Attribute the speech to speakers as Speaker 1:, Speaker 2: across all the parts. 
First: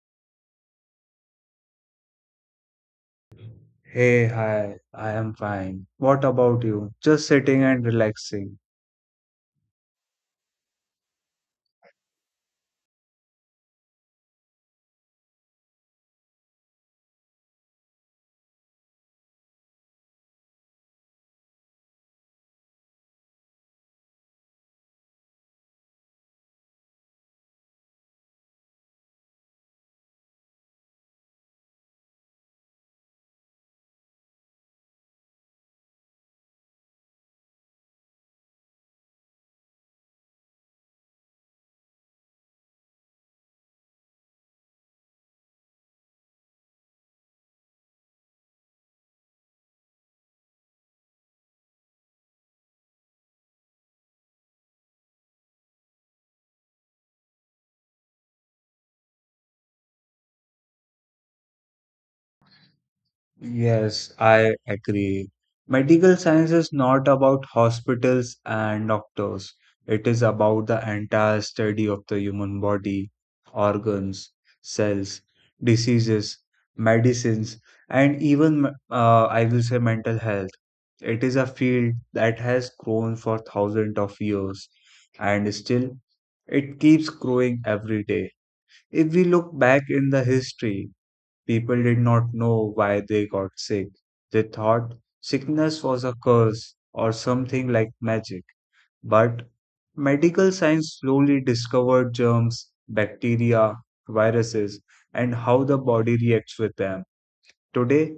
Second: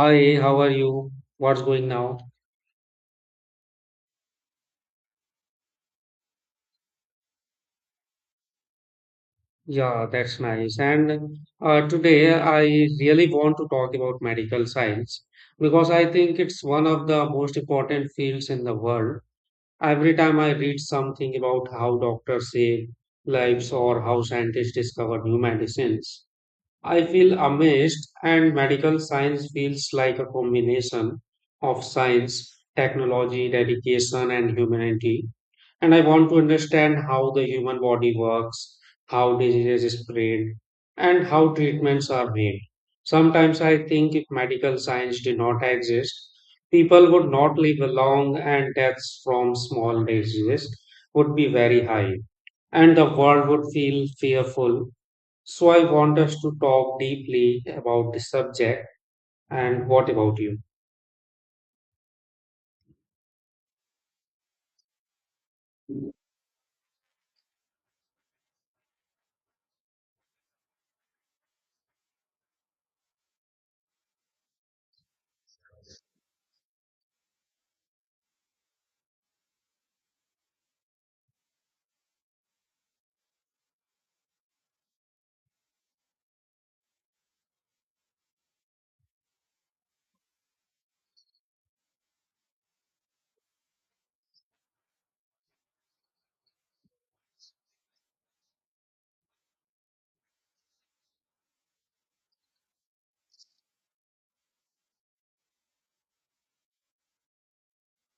Speaker 1: Hi, how are you? What's going now?
Speaker 2: Hey, hi, I am fine. What about you? Just sitting and relaxing.
Speaker 1: Yeah, that's nice. And today I really want to talk about medical science because I think it's one of the most important fields in the world. Every time I read something about how doctors save lives or how scientists discover new medicines, I feel amazed, and medical science feels like a combination of science, technology, dedication, and humanity. And I want to understand how the human body works, how diseases spread, and how treatments are made. Sometimes I think if medical science did not exist, people would not live long, and deaths from small diseases would be very high and the world would feel fearful, so I want us to talk deeply about the subject. And what about you?
Speaker 2: Yes, I agree. Medical science is not about hospitals and doctors. It is about the entire study of the human body, organs, cells, diseases, medicines, and even, I will say, mental health. It is a field that has grown for thousands of years, and still it keeps growing every day. If we look back in the history, people did not know why they got sick. They thought sickness was a curse or something like magic. But medical science slowly discovered germs, bacteria, viruses, and how the body reacts with them. Today,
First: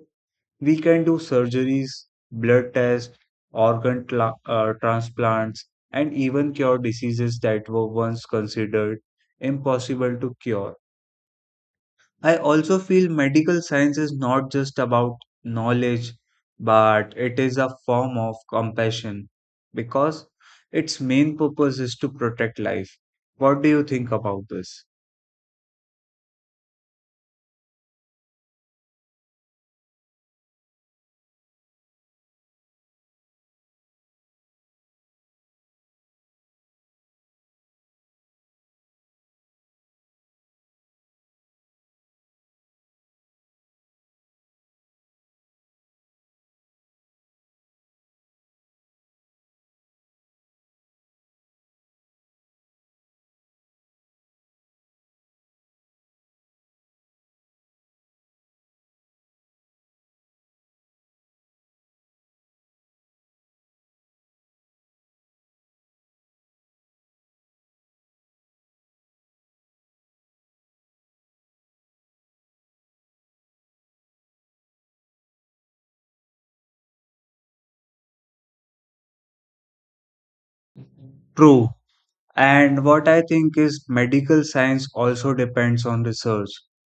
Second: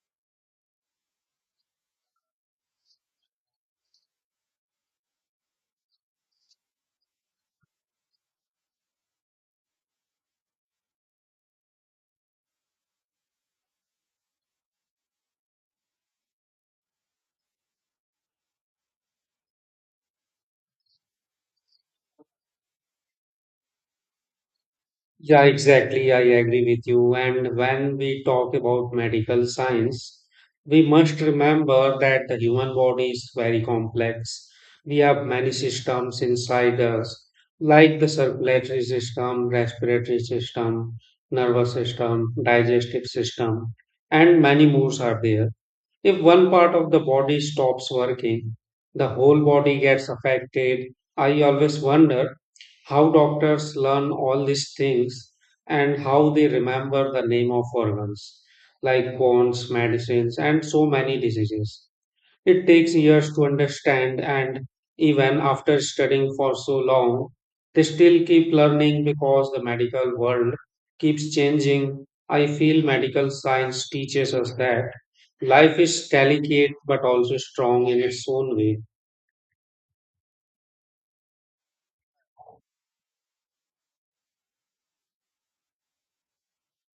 Speaker 2: we can do surgeries, blood tests, organ transplants, and even cure diseases that were once considered impossible to cure. I also feel medical science is not just about knowledge, but it is a form of compassion because its main purpose is to protect life. What do you think about this?
Speaker 1: Yeah, exactly. I agree with you. And when we talk about medical science, we must remember that the human body is very complex. We have many systems inside us, like the circulatory system, respiratory system, nervous system, digestive system, and many more are there. If one part of the body stops working, the whole body gets affected. I always wonder how doctors learn all these things and how they remember the name of organs like bones, medicines, and so many diseases. It takes years to understand, and even after studying for so long, they still keep learning because the medical world keeps changing. I feel medical science teaches us that life is delicate but also strong in its own way.
Speaker 2: True. And what I think is medical science also depends on research.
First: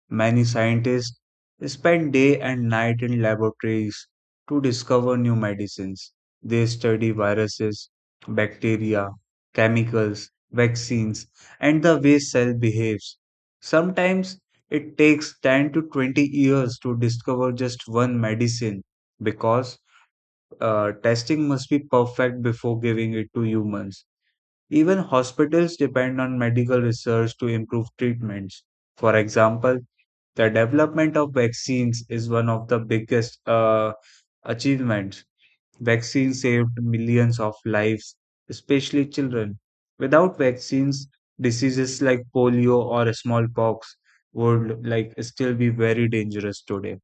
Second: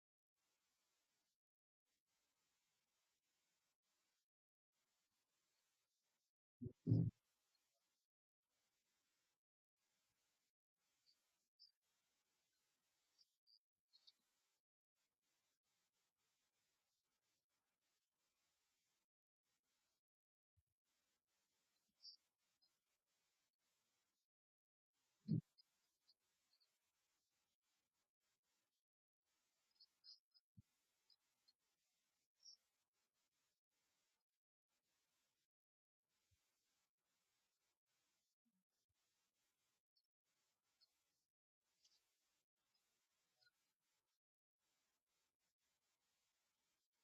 Speaker 2: Many scientists spend day and night in laboratories to discover new medicines. They study viruses, bacteria, chemicals, vaccines, and the way cell behaves. Sometimes it takes 10 to 20 years to discover just one medicine because testing must be perfect before giving it to humans. Even hospitals depend on medical research to improve treatments. For example, the development of vaccines is one of the biggest achievements. Vaccines saved millions of lives, especially children. Without vaccines, diseases like polio or smallpox would like still be very dangerous today.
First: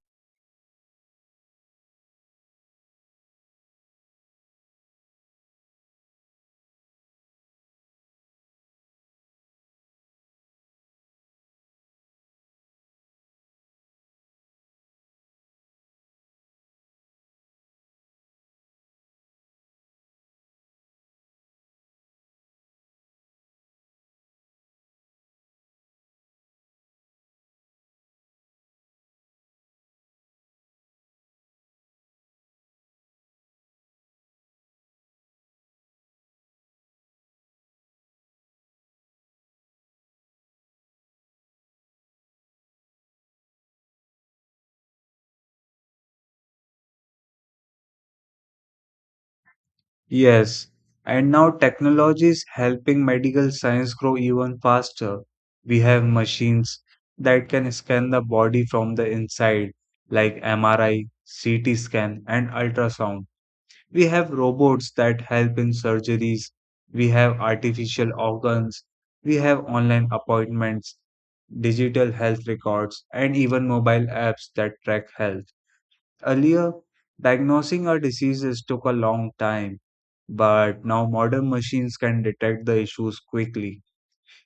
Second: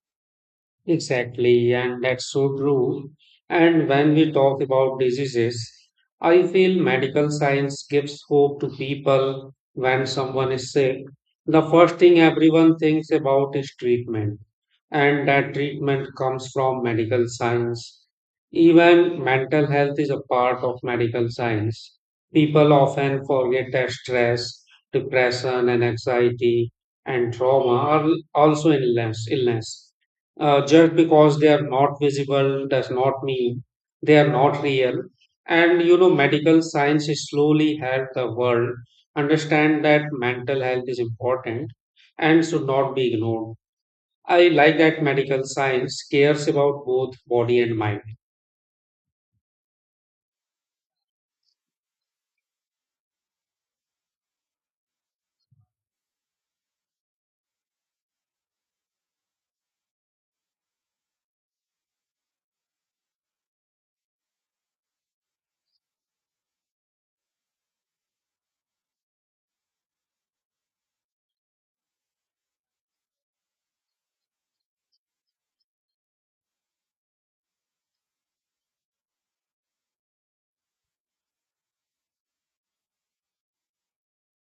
Speaker 1: Exactly, and that's so true. And when we talk about diseases, I feel medical science gives hope to people when someone is sick. The first thing everyone thinks about is treatment, and that treatment comes from medical science. Even mental health is a part of medical science. People often forget that stress, depression, and anxiety and trauma are also illness, just because they are not visible does not mean they are not real. And medical science is slowly help the world understand that mental health is important and should not be ignored. I like that medical science cares about both body and mind.
Speaker 2: Yes, and now technology is helping medical science grow even faster. We have machines that can scan the body from the inside, like MRI, CT scan, and ultrasound. We have robots that help in surgeries. We have artificial organs. We have online appointments, digital health records, and even mobile apps that track health. Earlier, diagnosing our diseases took a long time, but now modern machines can detect the issues quickly.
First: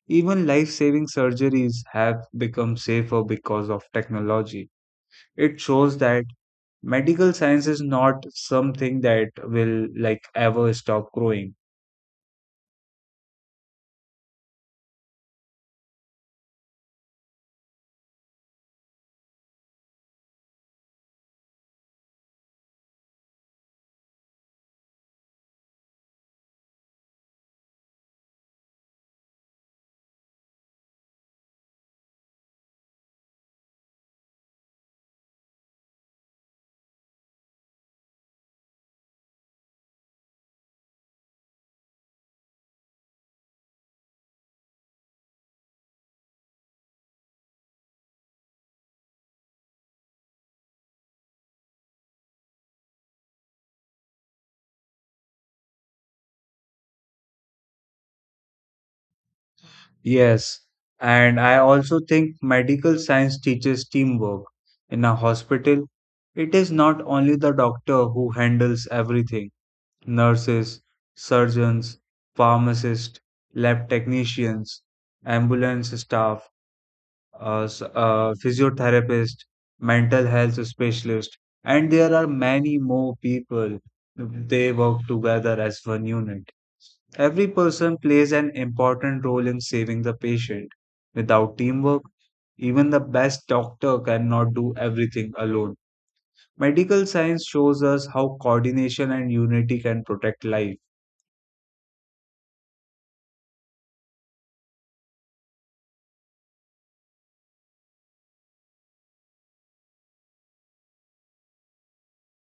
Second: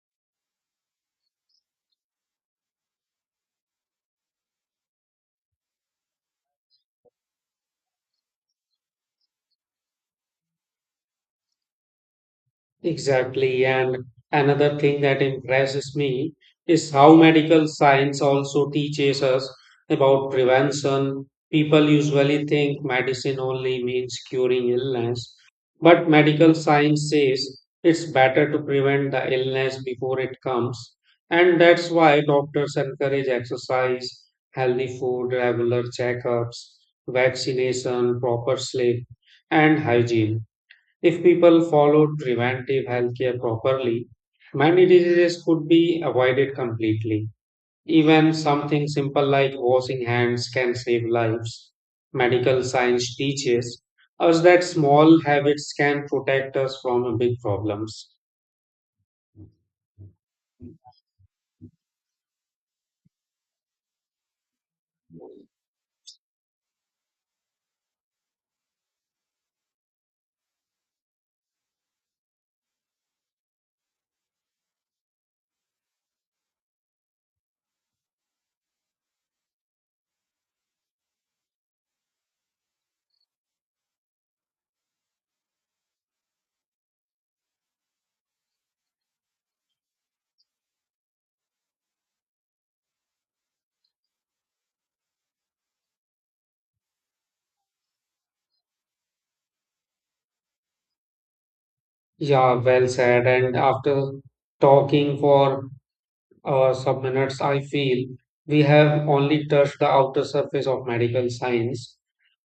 Speaker 2: Even life-saving surgeries have become safer because of technology. It shows that medical science is not something that will like ever stop growing.
Speaker 1: Exactly. And another thing that impresses me is how medical science also teaches us about prevention. People usually think medicine only means curing illness, but medical science says it's better to prevent the illness before it comes. And that's why doctors encourage exercise, healthy food, regular checkups, vaccination, proper sleep, and hygiene. If people followed preventive healthcare properly, many diseases could be avoided completely. Even something simple like washing hands can save lives. Medical science teaches us that small habits can protect us from big problems.
Speaker 2: Yes, and I also think medical science teaches teamwork. In a hospital, it is not only the doctor who handles everything: nurses, surgeons, pharmacists, lab technicians, ambulance staff, physiotherapist, mental health specialist, and there are many more people. They work together as one unit. Every person plays an important role in saving the patient. Without teamwork, even the best doctor cannot do everything alone. Medical science shows us how coordination and unity can protect life.
Speaker 1: Yeah, well said. And after talking for or subminutes, I feel we have only touched the outer surface of medical science.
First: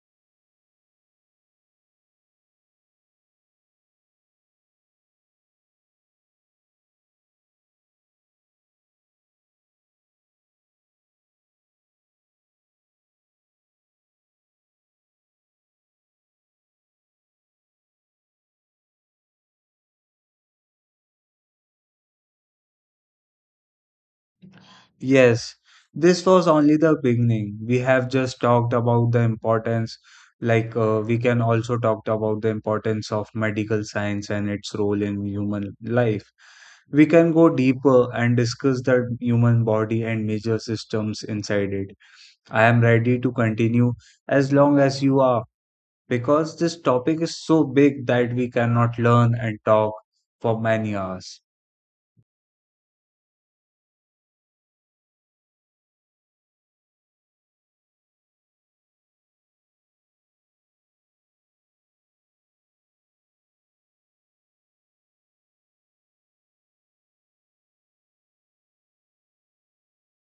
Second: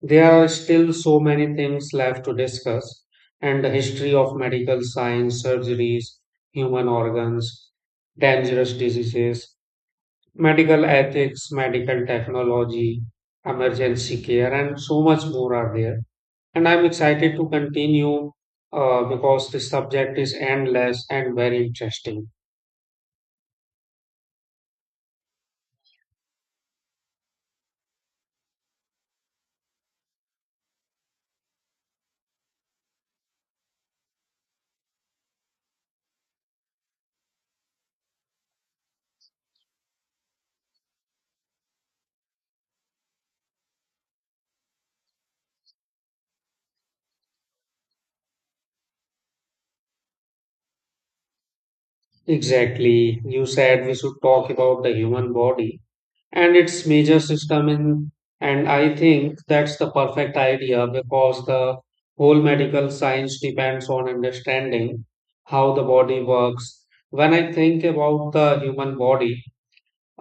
Speaker 1: There are still so many things left to discuss, and the history of medical science, surgeries, human organs, dangerous diseases, medical ethics, medical technology, emergency care, and so much more are there. And I'm excited to continue because this subject is endless and very interesting.
Speaker 2: Yes, this was only the beginning. We have just talked about the importance, we can also talk about the importance of medical science and its role in human life. We can go deeper and discuss the human body and major systems inside it. I am ready to continue as long as you are, because this topic is so big that we cannot learn and talk for many hours.
Speaker 1: Exactly. You said we should talk about the human body and its major system in, and I think that's the perfect idea because the whole medical science depends on understanding how the body works. When I think about the human body,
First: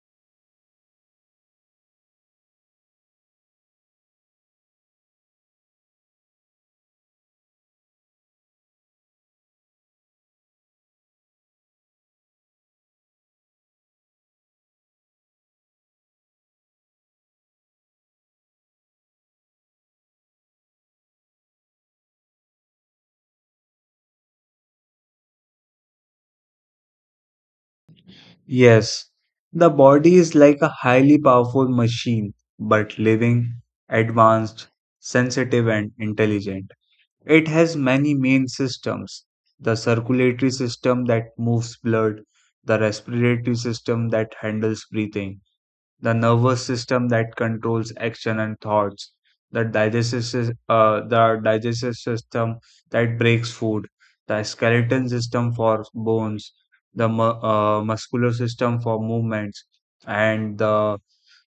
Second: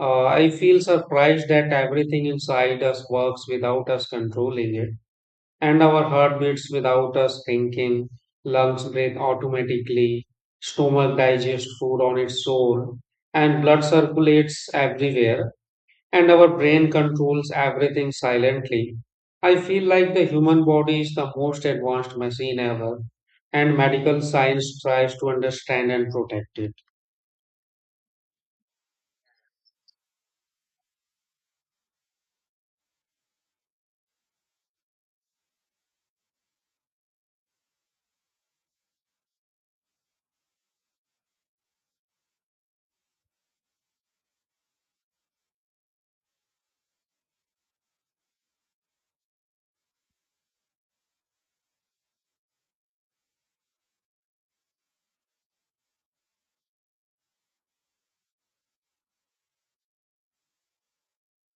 Speaker 1: I feel surprised that everything inside us works without us controlling it, and our heart beats without us thinking, lungs breathe automatically, stomach digests food on its own, and blood circulates everywhere, and our brain controls everything silently. I feel like the human body is the most advanced machine ever, and medical science tries to understand and protect it.
Speaker 2: Yes, the body is like a highly powerful machine, but living, advanced, sensitive, and intelligent. It has many main systems: the circulatory system that moves blood, the respiratory system that handles breathing, the nervous system that controls action and thoughts, the digestive system that breaks food, the skeleton system for bones, the muscular system for movements, and the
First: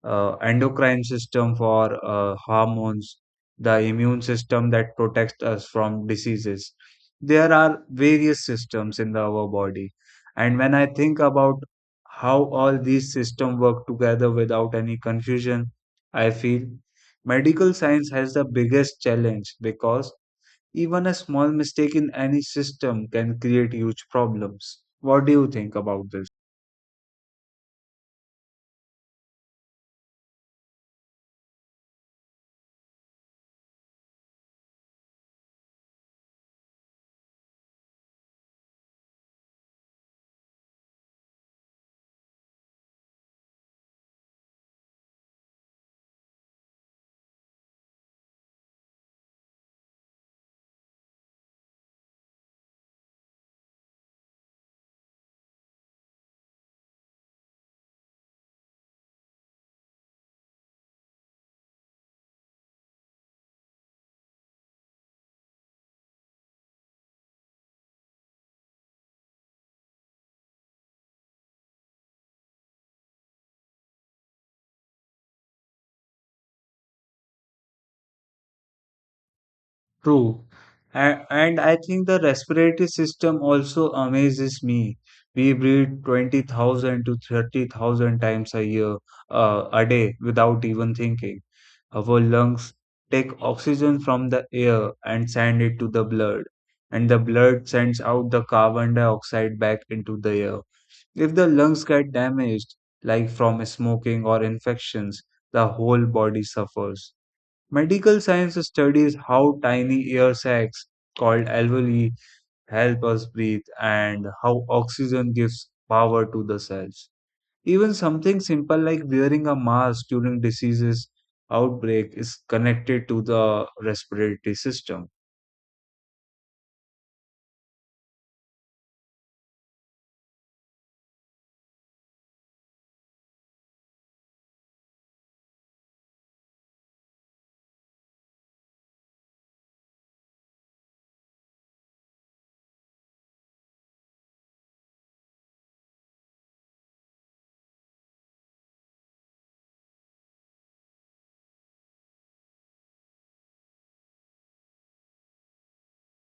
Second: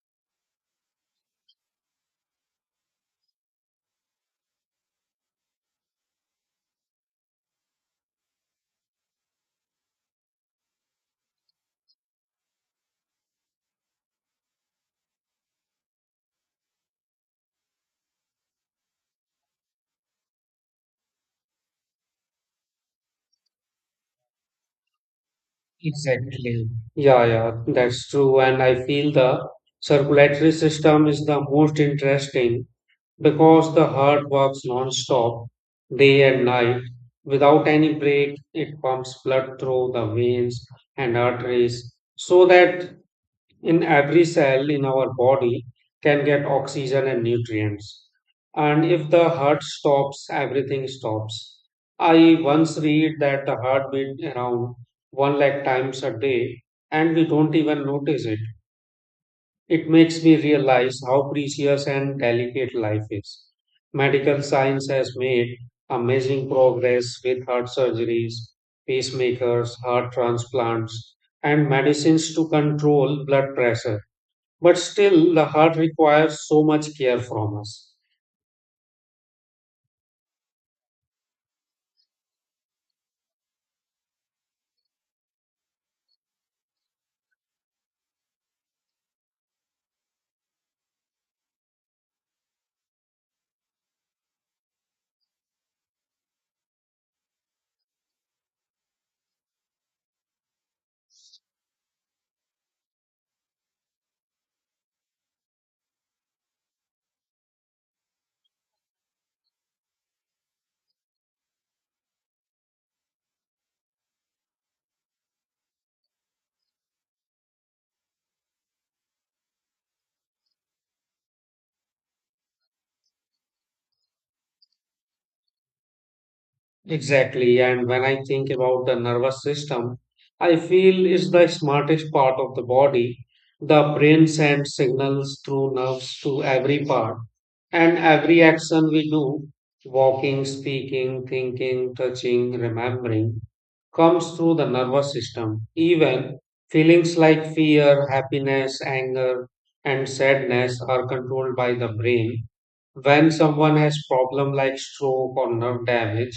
Speaker 2: endocrine system for hormones, the immune system that protects us from diseases. There are various systems in our body. And when I think about how all these systems work together without any confusion, I feel medical science has the biggest challenge because even a small mistake in any system can create huge problems. What do you think about this?
Speaker 1: Exactly. Yeah, yeah, that's true. And I feel the circulatory system is the most interesting because the heart works non-stop, day and night. Without any break, it pumps blood through the veins and arteries so that in every cell in our body can get oxygen and nutrients. And if the heart stops, everything stops. I once read that the heart beat around one lakh times a day and we don't even notice it. Makes me realize how precious and delicate life is. Medical science has made amazing progress with heart surgeries, pacemakers, heart transplants, and medicines to control blood pressure. But still, the heart requires so much care from us.
Speaker 2: True. And I think the respiratory system also amazes me. We breathe 20,000 to 30,000 times a day without even thinking. Our lungs take oxygen from the air and send it to the blood, and the blood sends out the carbon dioxide back into the air. If the lungs get damaged, like from smoking or infections, the whole body suffers. Medical science studies how tiny air sacs called alveoli help us breathe and how oxygen gives power to the cells. Even something simple like wearing a mask during diseases outbreak is connected to the respiratory system.
Speaker 1: Exactly. And when I think about the nervous system, I feel it's the smartest part of the body. The brain sends signals through nerves to every part. And every action we do, walking, speaking, thinking, touching, remembering, comes through the nervous system. Even feelings like fear, happiness, anger, and sadness are controlled by the brain when someone has problem like stroke or nerve damage,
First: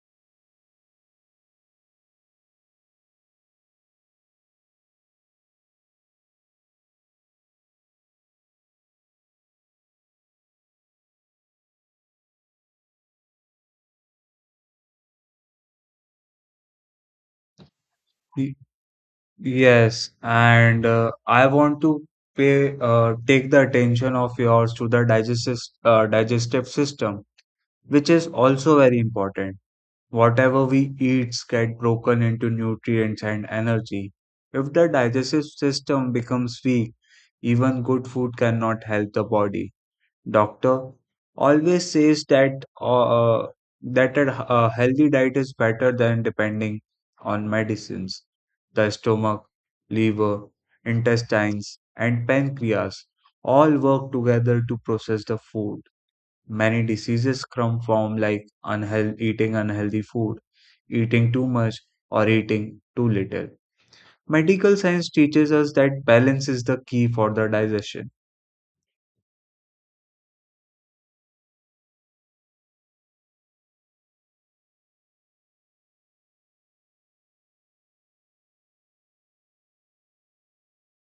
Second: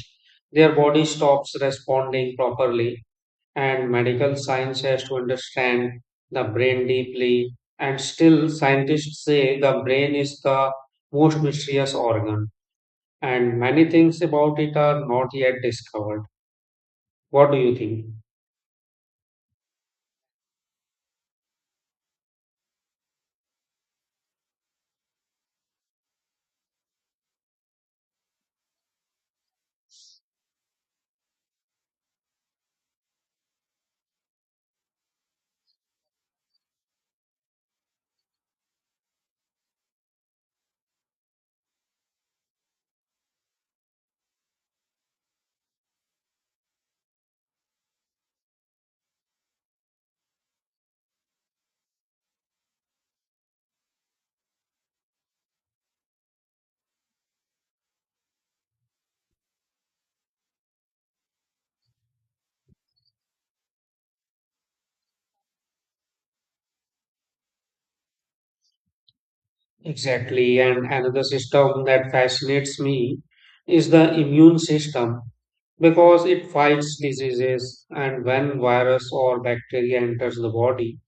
Speaker 1: their body stops responding properly, and medical science has to understand the brain deeply. And still scientists say the brain is the most mysterious organ and many things about it are not yet discovered. What do you think?
Speaker 2: Y- Yes, and I want to pay take the attention of yours to the digestive system, which is also very important. Whatever we eat gets broken into nutrients and energy. If the digestive system becomes weak, even good food cannot help the body. Doctor always says that a healthy diet is better than depending on medicines. The stomach, liver, intestines, and pancreas all work together to process the food. Many diseases come from like eating unhealthy food, eating too much, or eating too little. Medical science teaches us that balance is the key for the digestion.
Speaker 1: Exactly. And another system that fascinates me is the immune system because it fights diseases. And when virus or bacteria enters the body,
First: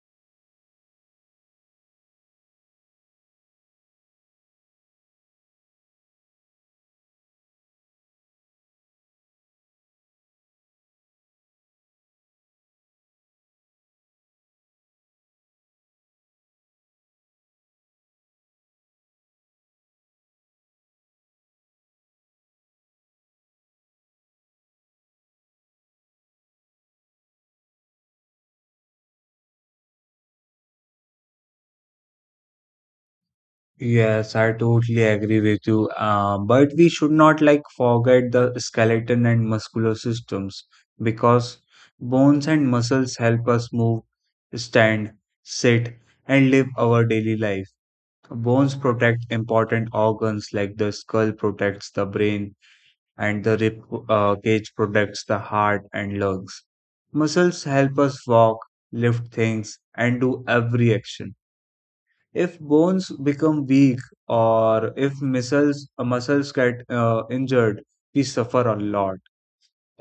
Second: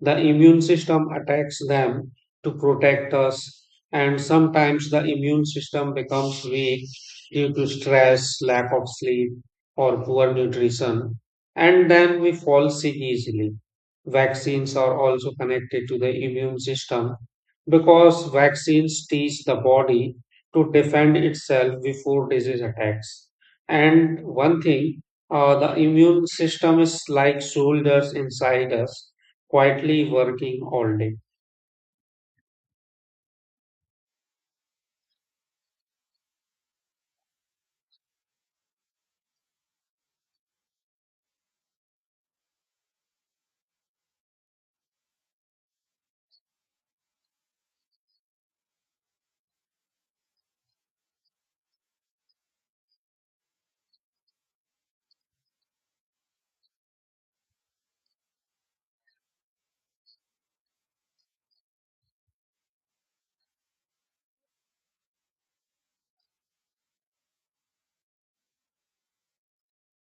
Speaker 1: the immune system attacks them to protect us, and sometimes the immune system becomes weak due to stress, lack of sleep, or poor nutrition, and then we fall sick easily. Vaccines are also connected to the immune system because vaccines teach the body to defend itself before disease attacks. And one thing, the immune system is like soldiers inside us quietly working all day.
Speaker 2: Yes, I totally agree with you. But we should not like forget the skeleton and muscular systems because bones and muscles help us move, stand, sit, and live our daily life. Bones protect important organs like the skull protects the brain, and the rib cage protects the heart and lungs. Muscles help us walk, lift things, and do every action. If bones become weak or if muscles get injured, we suffer a lot.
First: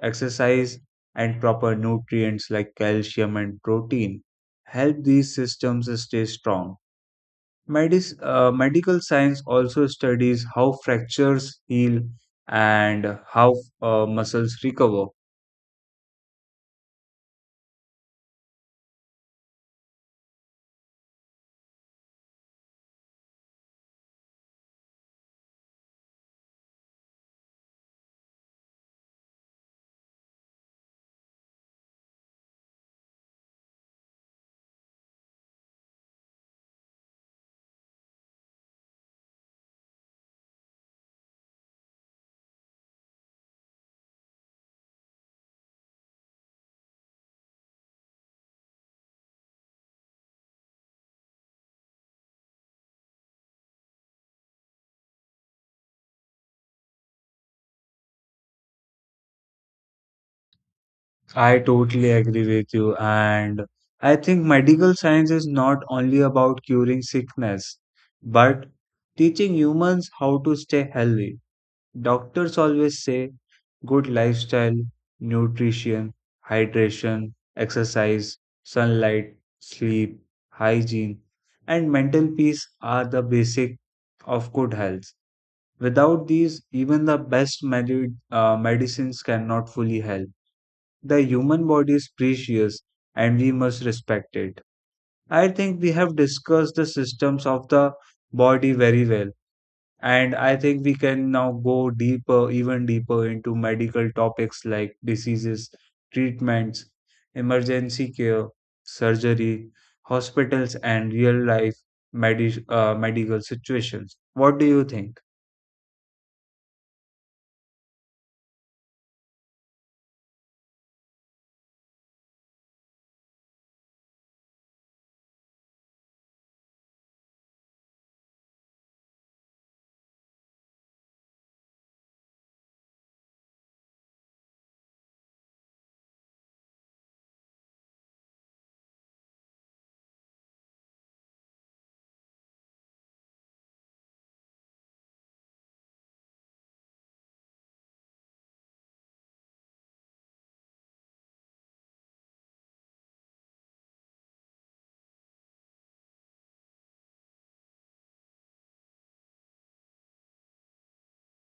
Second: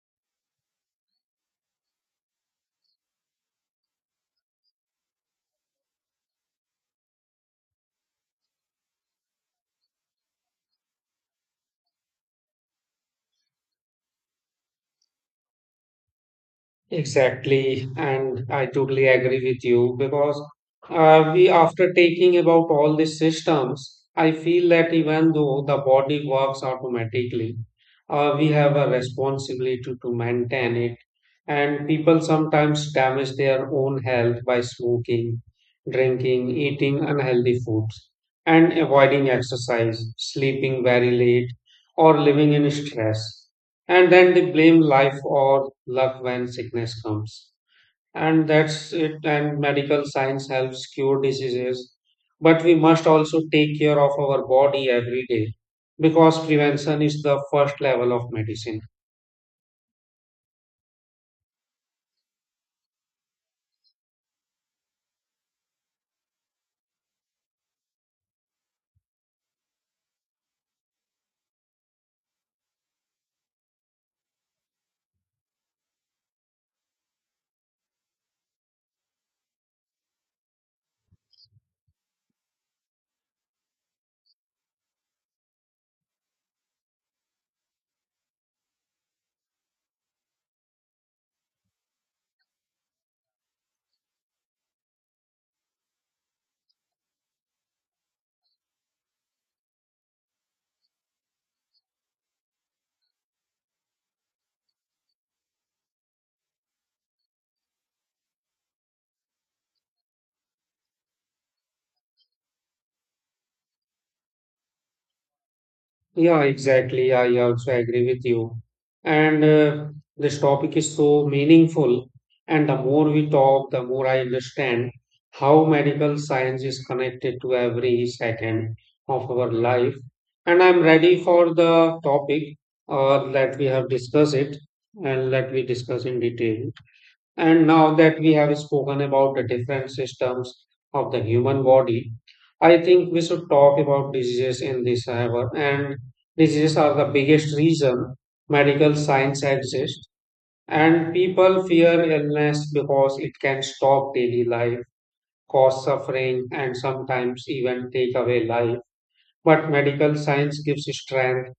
Speaker 2: Exercise and proper nutrients like calcium and protein help these systems stay strong. Medis Medical science also studies how fractures heal and how muscles recover.
Speaker 1: Exactly, and I totally agree with you because we, after taking about all these systems, I feel that even though the body works automatically, we have a responsibility to maintain it. And people sometimes damage their own health by smoking, drinking, eating unhealthy foods, and avoiding exercise, sleeping very late, or living in stress. And then they blame life or luck when sickness comes, and that's it. And medical science helps cure diseases, but we must also take care of our body every day because prevention is the first level of medicine.
Speaker 2: I totally agree with you. And I think medical science is not only about curing sickness, but teaching humans how to stay healthy. Doctors always say good lifestyle, nutrition, hydration, exercise, sunlight, sleep, hygiene, and mental peace are the basic of good health. Without these, even the best medicines cannot fully help. The human body is precious and we must respect it. I think we have discussed the systems of the body very well. And I think we can now go deeper, even deeper into medical topics like diseases, treatments, emergency care, surgery, hospitals, and real life medical situations. What do you think?
Speaker 1: Yeah, exactly. I also agree with you. And this topic is so meaningful. And the more we talk, the more I understand how medical science is connected to every second of our life. And I'm ready for the topic that we have discussed it, and let we discuss in detail. And now that we have spoken about the different systems of the human body, I think we should talk about diseases in this hour. And diseases are the biggest reason medical science exists. And people fear illness because it can stop daily life, cause suffering, and sometimes even take away life. But medical science gives strength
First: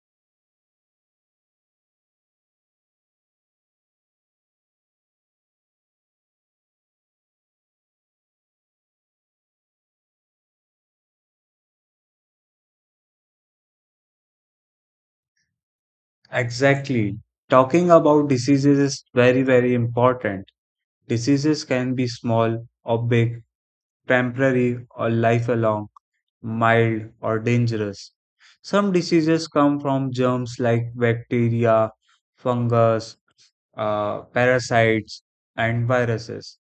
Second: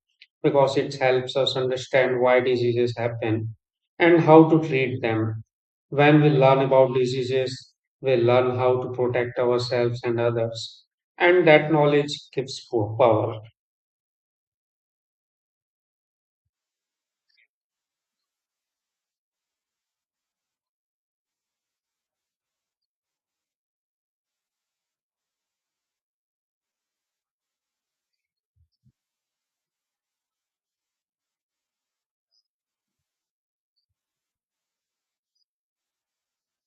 Speaker 1: because it helps us understand why diseases happen and how to treat them. When we learn about diseases, we learn how to protect ourselves and others. And that knowledge gives power.
Speaker 2: Exactly. Talking about diseases is very, very important. Diseases can be small or big, temporary or lifelong, mild or dangerous. Some diseases come from germs like bacteria, fungus, parasites, and viruses.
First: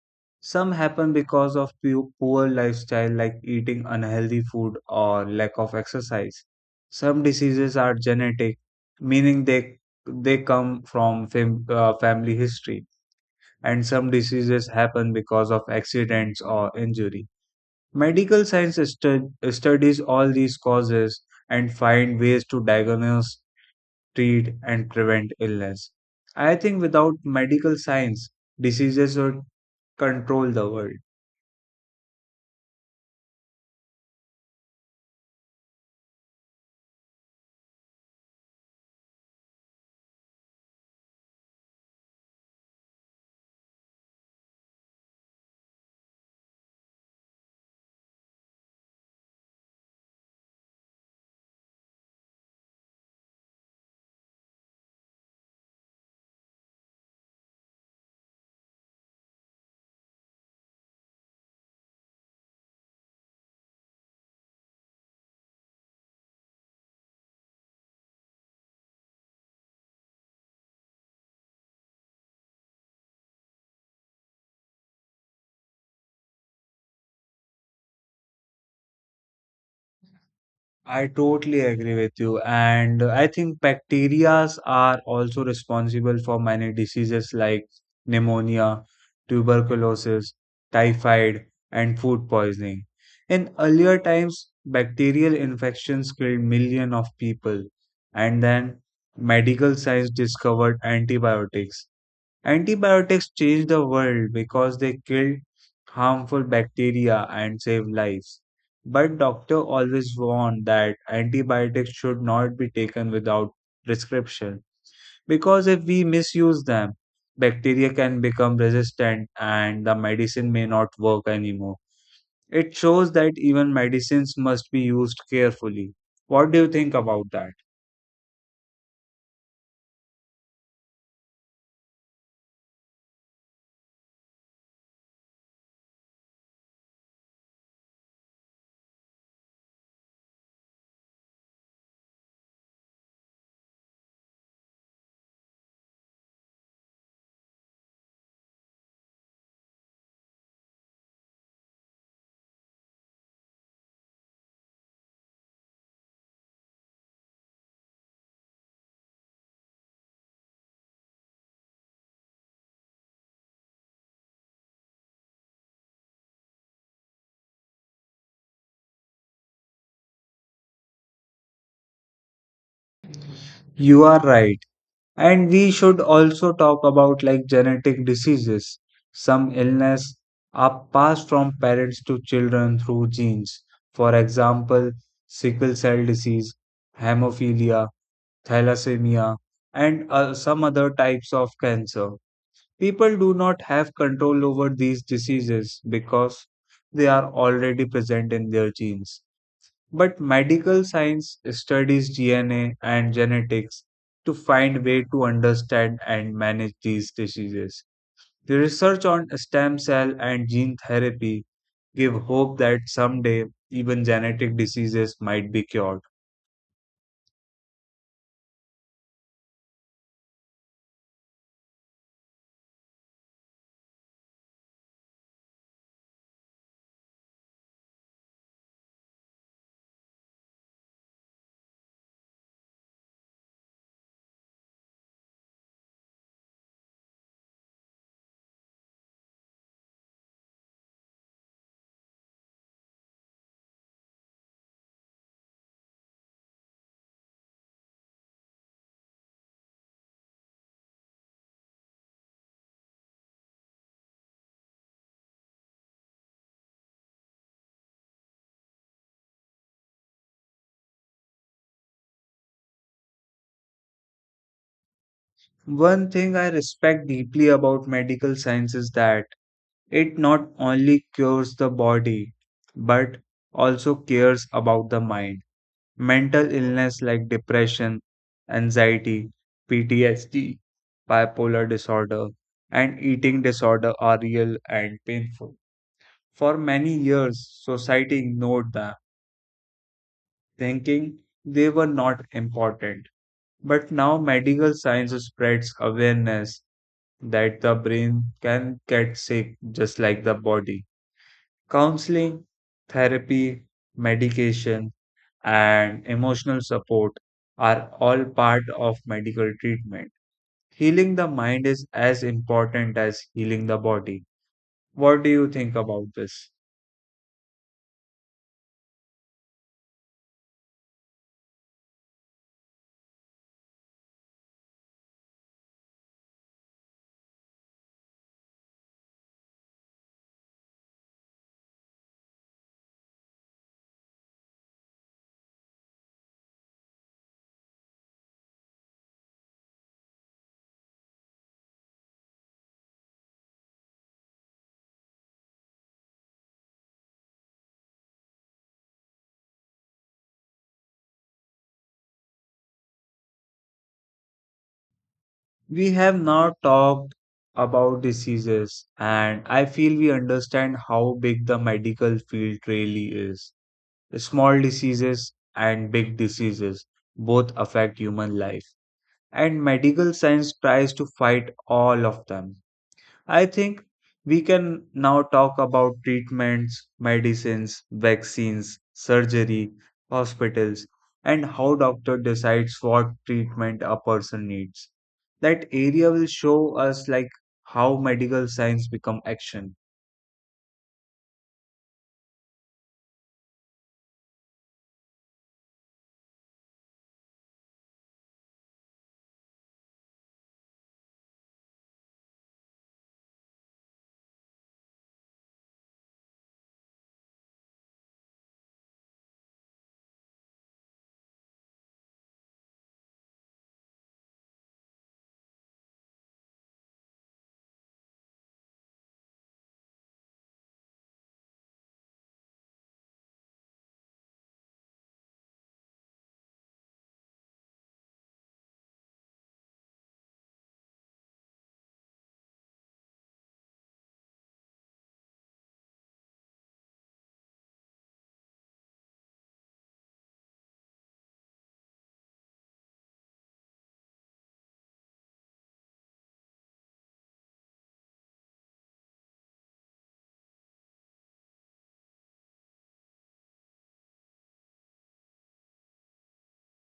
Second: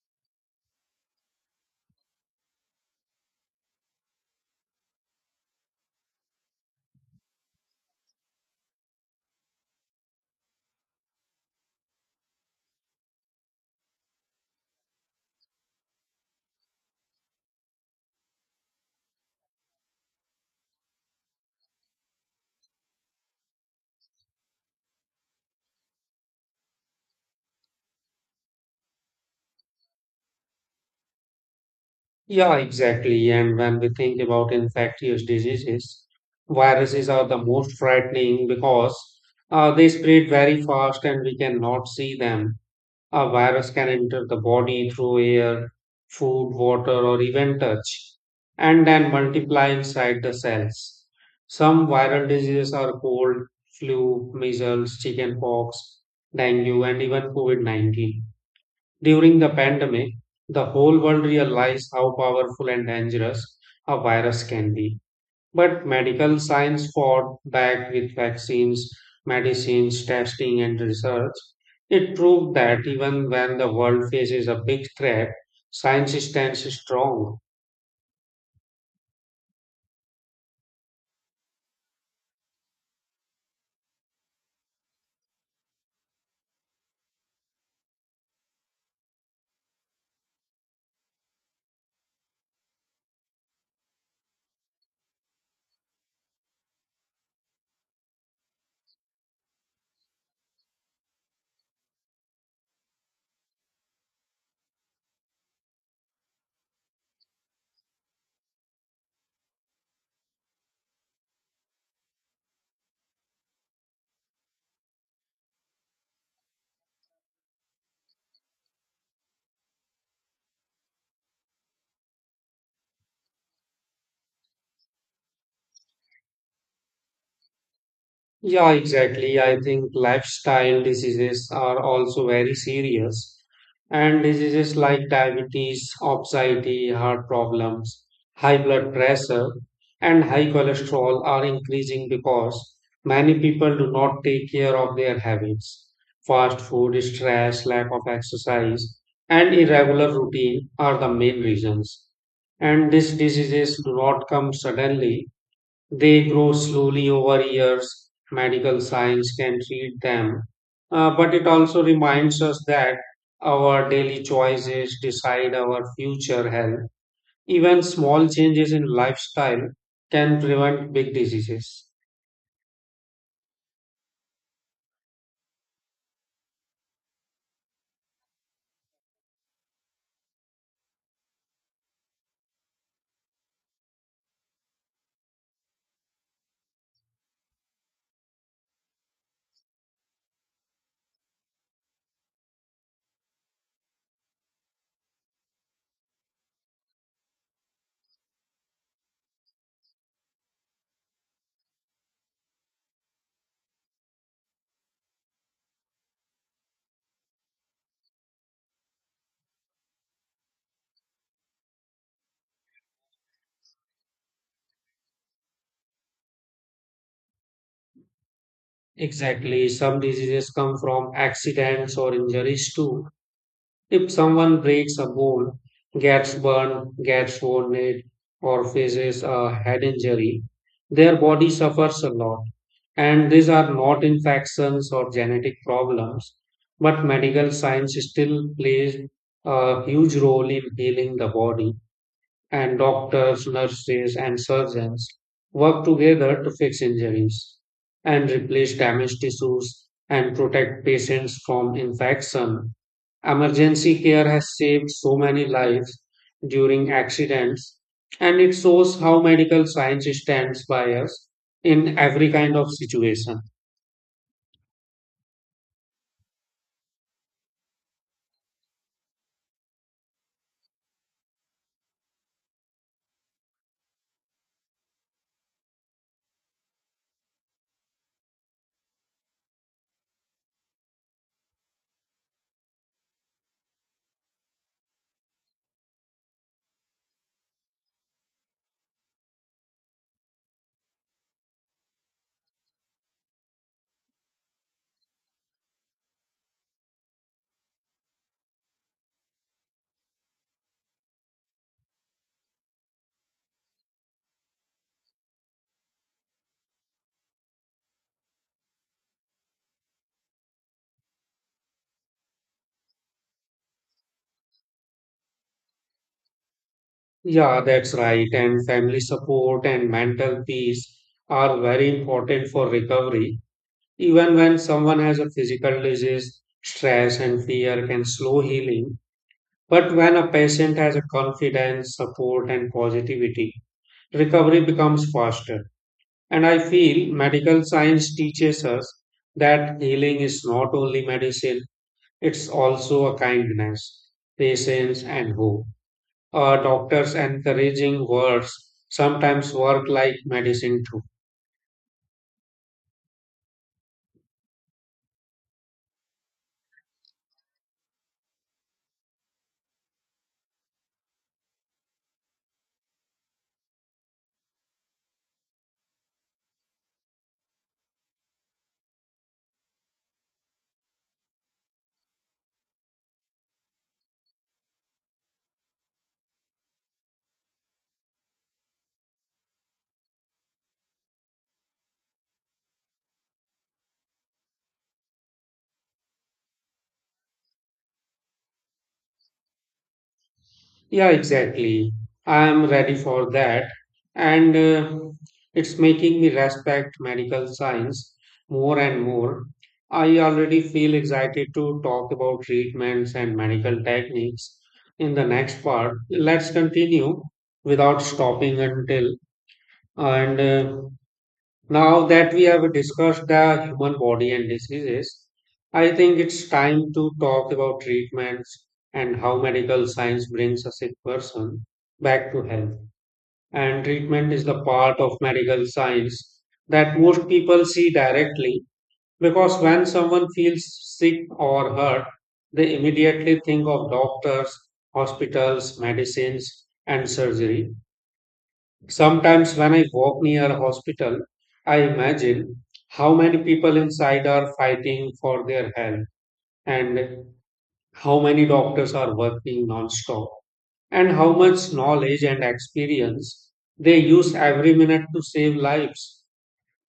Speaker 2: Some happen because of poor lifestyle, like eating unhealthy food or lack of exercise. Some diseases are genetic, meaning they come from family history, and some diseases happen because of accidents or injury. Medical science studies all these causes and find ways to diagnose, treat, and prevent illness. I think without medical science, diseases would control the world.
Speaker 1: Yeah, exactly. And when we think about infectious diseases, viruses are the most frightening because they spread very fast and we cannot see them. A virus can enter the body through air, food, water, or even touch, and then multiply inside the cells. Some viral diseases are cold, flu, measles, chickenpox, dengue, and even COVID-19. During the pandemic, the whole world realized how powerful and dangerous a virus can be. But medical science fought back with vaccines, medicines, testing, and research. It proved that even when the world faces a big threat, science stands strong.
Speaker 2: I totally agree with you. And I think bacteria are also responsible for many diseases like pneumonia, tuberculosis, typhoid, and food poisoning. In earlier times, bacterial infections killed millions of people, and then medical science discovered antibiotics. Antibiotics changed the world because they killed harmful bacteria and saved lives. But doctor always warned that antibiotics should not be taken without prescription because if we misuse them, bacteria can become resistant and the medicine may not work anymore. It shows that even medicines must be used carefully. What do you think about that?
Speaker 1: Yeah, exactly. I think lifestyle diseases are also very serious. And diseases like diabetes, obesity, heart problems, high blood pressure, and high cholesterol are increasing because many people do not take care of their habits. Fast food, stress, lack of exercise, and irregular routine are the main reasons. And these diseases do not come suddenly, they grow slowly over years. Medical science can treat them. But it also reminds us that our daily choices decide our future health. Even small changes in lifestyle can prevent big diseases.
Speaker 2: You are right. And we should also talk about like genetic diseases. Some illness are passed from parents to children through genes. For example, sickle cell disease, hemophilia, thalassemia, and some other types of cancer. People do not have control over these diseases because they are already present in their genes. But medical science studies DNA and genetics to find way to understand and manage these diseases. The research on stem cell and gene therapy give hope that someday even genetic diseases might be cured.
Speaker 1: Exactly. Some diseases come from accidents or injuries too. If someone breaks a bone, gets burned, gets wounded, or faces a head injury, their body suffers a lot. And these are not infections or genetic problems, but medical science still plays a huge role in healing the body. And doctors, nurses, and surgeons work together to fix injuries and replace damaged tissues and protect patients from infection. Emergency care has saved so many lives during accidents, and it shows how medical science stands by us in every kind of situation.
Speaker 2: One thing I respect deeply about medical science is that it not only cures the body but also cares about the mind. Mental illness like depression, anxiety, PTSD, bipolar disorder, and eating disorder are real and painful. For many years, society ignored them, thinking they were not important. But now medical science spreads awareness that the brain can get sick just like the body. Counseling, therapy, medication, and emotional support are all part of medical treatment. Healing the mind is as important as healing the body. What do you think about this?
Speaker 1: Yeah, that's right. And family support and mental peace are very important for recovery. Even when someone has a physical disease, stress and fear can slow healing. But when a patient has a confidence, support, and positivity, recovery becomes faster. And I feel medical science teaches us that healing is not only medicine, it's also a kindness, patience, and hope. A doctor's encouraging words sometimes work like medicine too.
Speaker 2: We have now talked about diseases, and I feel we understand how big the medical field really is. Small diseases and big diseases both affect human life, and medical science tries to fight all of them. I think we can now talk about treatments, medicines, vaccines, surgery, hospitals, and how doctor decides what treatment a person needs. That area will show us like how medical science become action.
Speaker 1: Yeah, exactly. I am ready for that. And it's making me respect medical science more and more. I already feel excited to talk about treatments and medical techniques in the next part. Let's continue without stopping until, and now that we have discussed the human body and diseases, I think it's time to talk about treatments and how medical science brings a sick person back to health. And treatment is the part of medical science that most people see directly because when someone feels sick or hurt, they immediately think of doctors, hospitals, medicines, and surgery. Sometimes when I walk near a hospital, I imagine how many people inside are fighting for their health and how many doctors are working non-stop and how much knowledge and experience they use every minute to save lives.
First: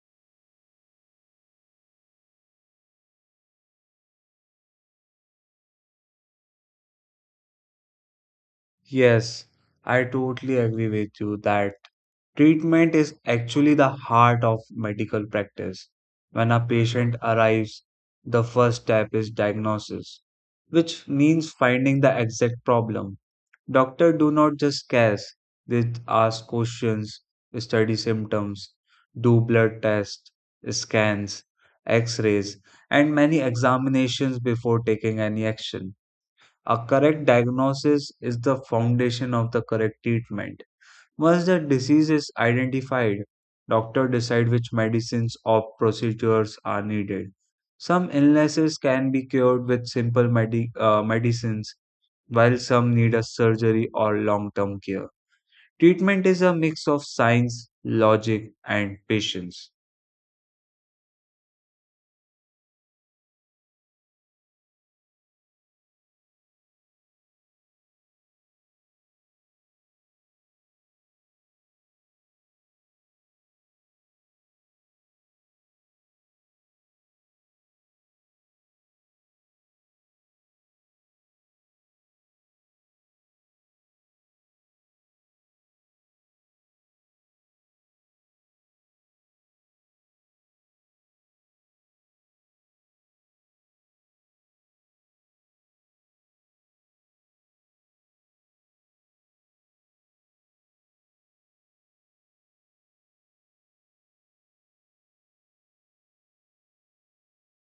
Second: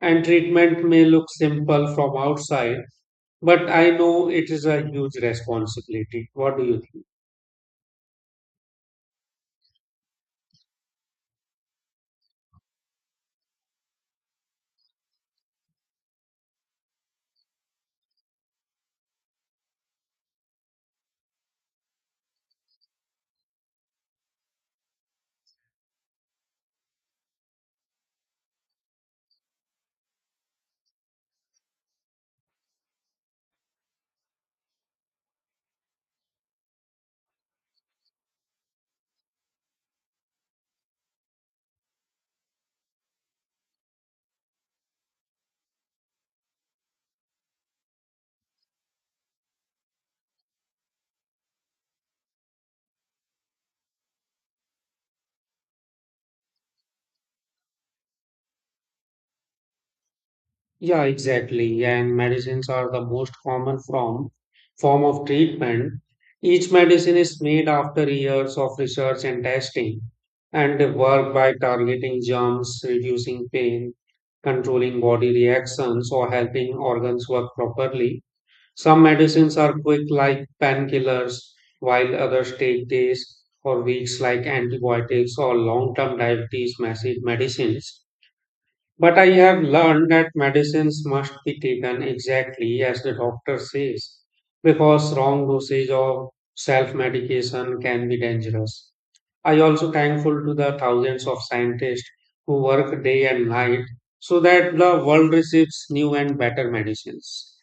Speaker 1: And treatment may look simple from outside, but I know it is a huge responsibility. What do you think?
Speaker 2: Yes, I totally agree with you that treatment is actually the heart of medical practice. When a patient arrives, the first step is diagnosis, which means finding the exact problem. Doctors do not just guess, they ask questions, study symptoms, do blood tests, scans, x rays, and many examinations before taking any action. A correct diagnosis is the foundation of the correct treatment. Once the disease is identified, doctors decide which medicines or procedures are needed. Some illnesses can be cured with simple medicines, while some need a surgery or long-term care. Treatment is a mix of science, logic, and patience.
Speaker 1: Yeah, exactly. And medicines are the most common form of treatment. Each medicine is made after years of research and testing, and they work by targeting germs, reducing pain, controlling body reactions, or helping organs work properly. Some medicines are quick, like painkillers, while others take days or weeks, like antibiotics or long-term diabetes massive medicines. But I have learned that medicines must be taken exactly as the doctor says, because wrong dosage of self medication can be dangerous. I also thankful to the thousands of scientists who work day and night so that the world receives new and better medicines.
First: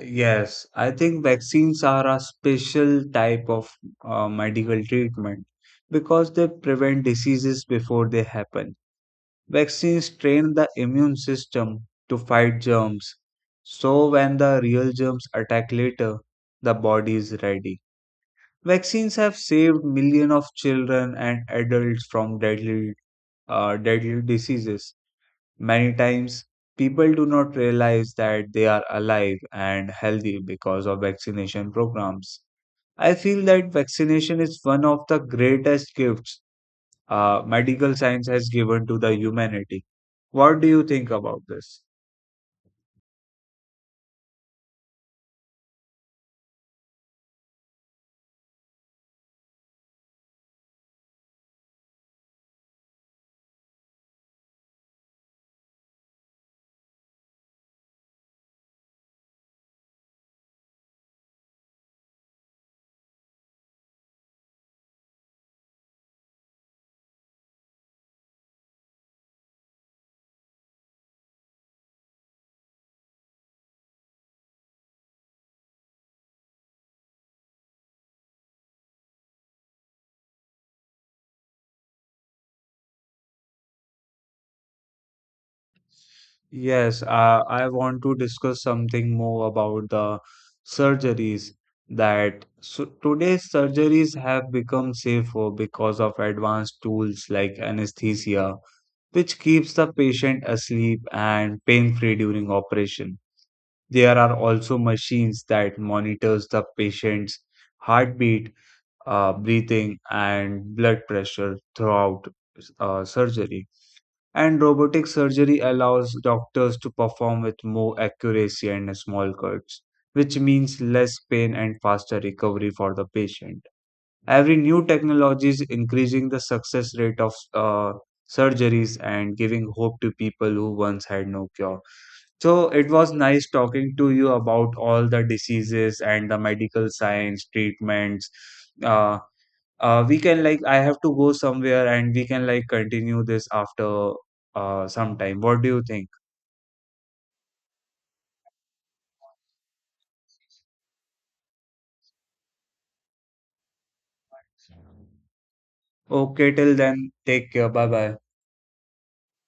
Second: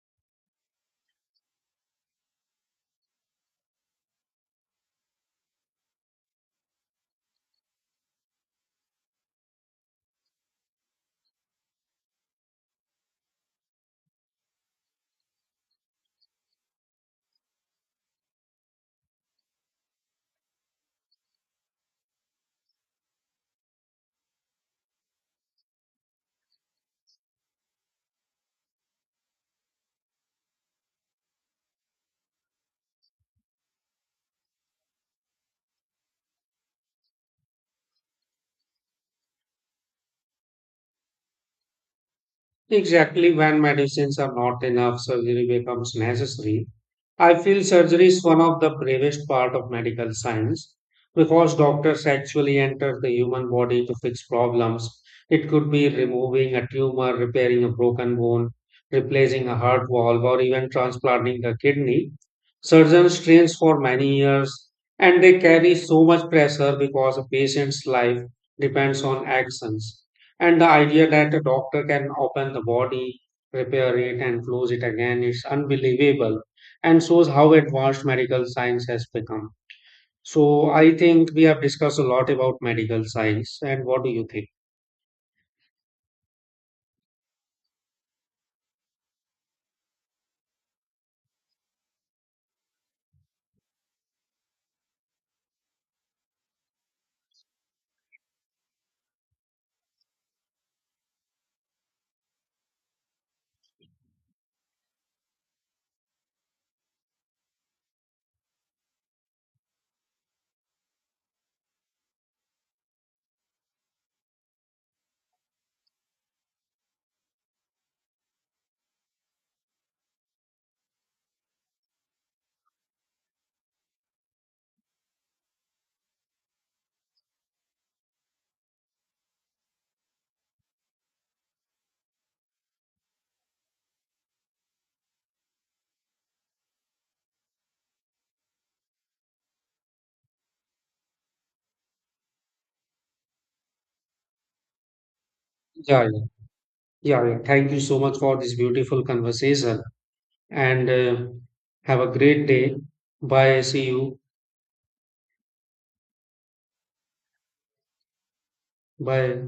Speaker 2: Yes, I think vaccines are a special type of medical treatment because they prevent diseases before they happen. Vaccines train the immune system to fight germs, so when the real germs attack later, the body is ready. Vaccines have saved millions of children and adults from deadly diseases. Many times, people do not realize that they are alive and healthy because of vaccination programs. I feel that vaccination is one of the greatest gifts medical science has given to the humanity. What do you think about this?
Speaker 1: Exactly, when medicines are not enough, surgery becomes necessary. I feel surgery is one of the bravest part of medical science because doctors actually enter the human body to fix problems. It could be removing a tumor, repairing a broken bone, replacing a heart valve, or even transplanting a kidney. Surgeons train for many years and they carry so much pressure because a patient's life depends on actions. And the idea that a doctor can open the body, repair it, and close it again is unbelievable and shows how advanced medical science has become. So I think we have discussed a lot about medical science. And what do you think?
Speaker 2: Yes, I want to discuss something more about the surgeries, that so today's surgeries have become safer because of advanced tools like anesthesia which keeps the patient asleep and pain-free during operation. There are also machines that monitors the patient's heartbeat, breathing, and blood pressure throughout surgery. And robotic surgery allows doctors to perform with more accuracy and small cuts, which means less pain and faster recovery for the patient. Every new technology is increasing the success rate of surgeries and giving hope to people who once had no cure. So it was nice talking to you about all the diseases and the medical science treatments. Uh, we can like I have to go somewhere and we can like continue this after some time. What do you
Speaker 1: Yeah,
Speaker 2: think?
Speaker 1: yeah, yeah. Yeah. Thank you so much for this beautiful conversation. And have a great day. Bye. See you.
Speaker 2: Okay, till then, take care. Bye bye.
Speaker 1: Bye.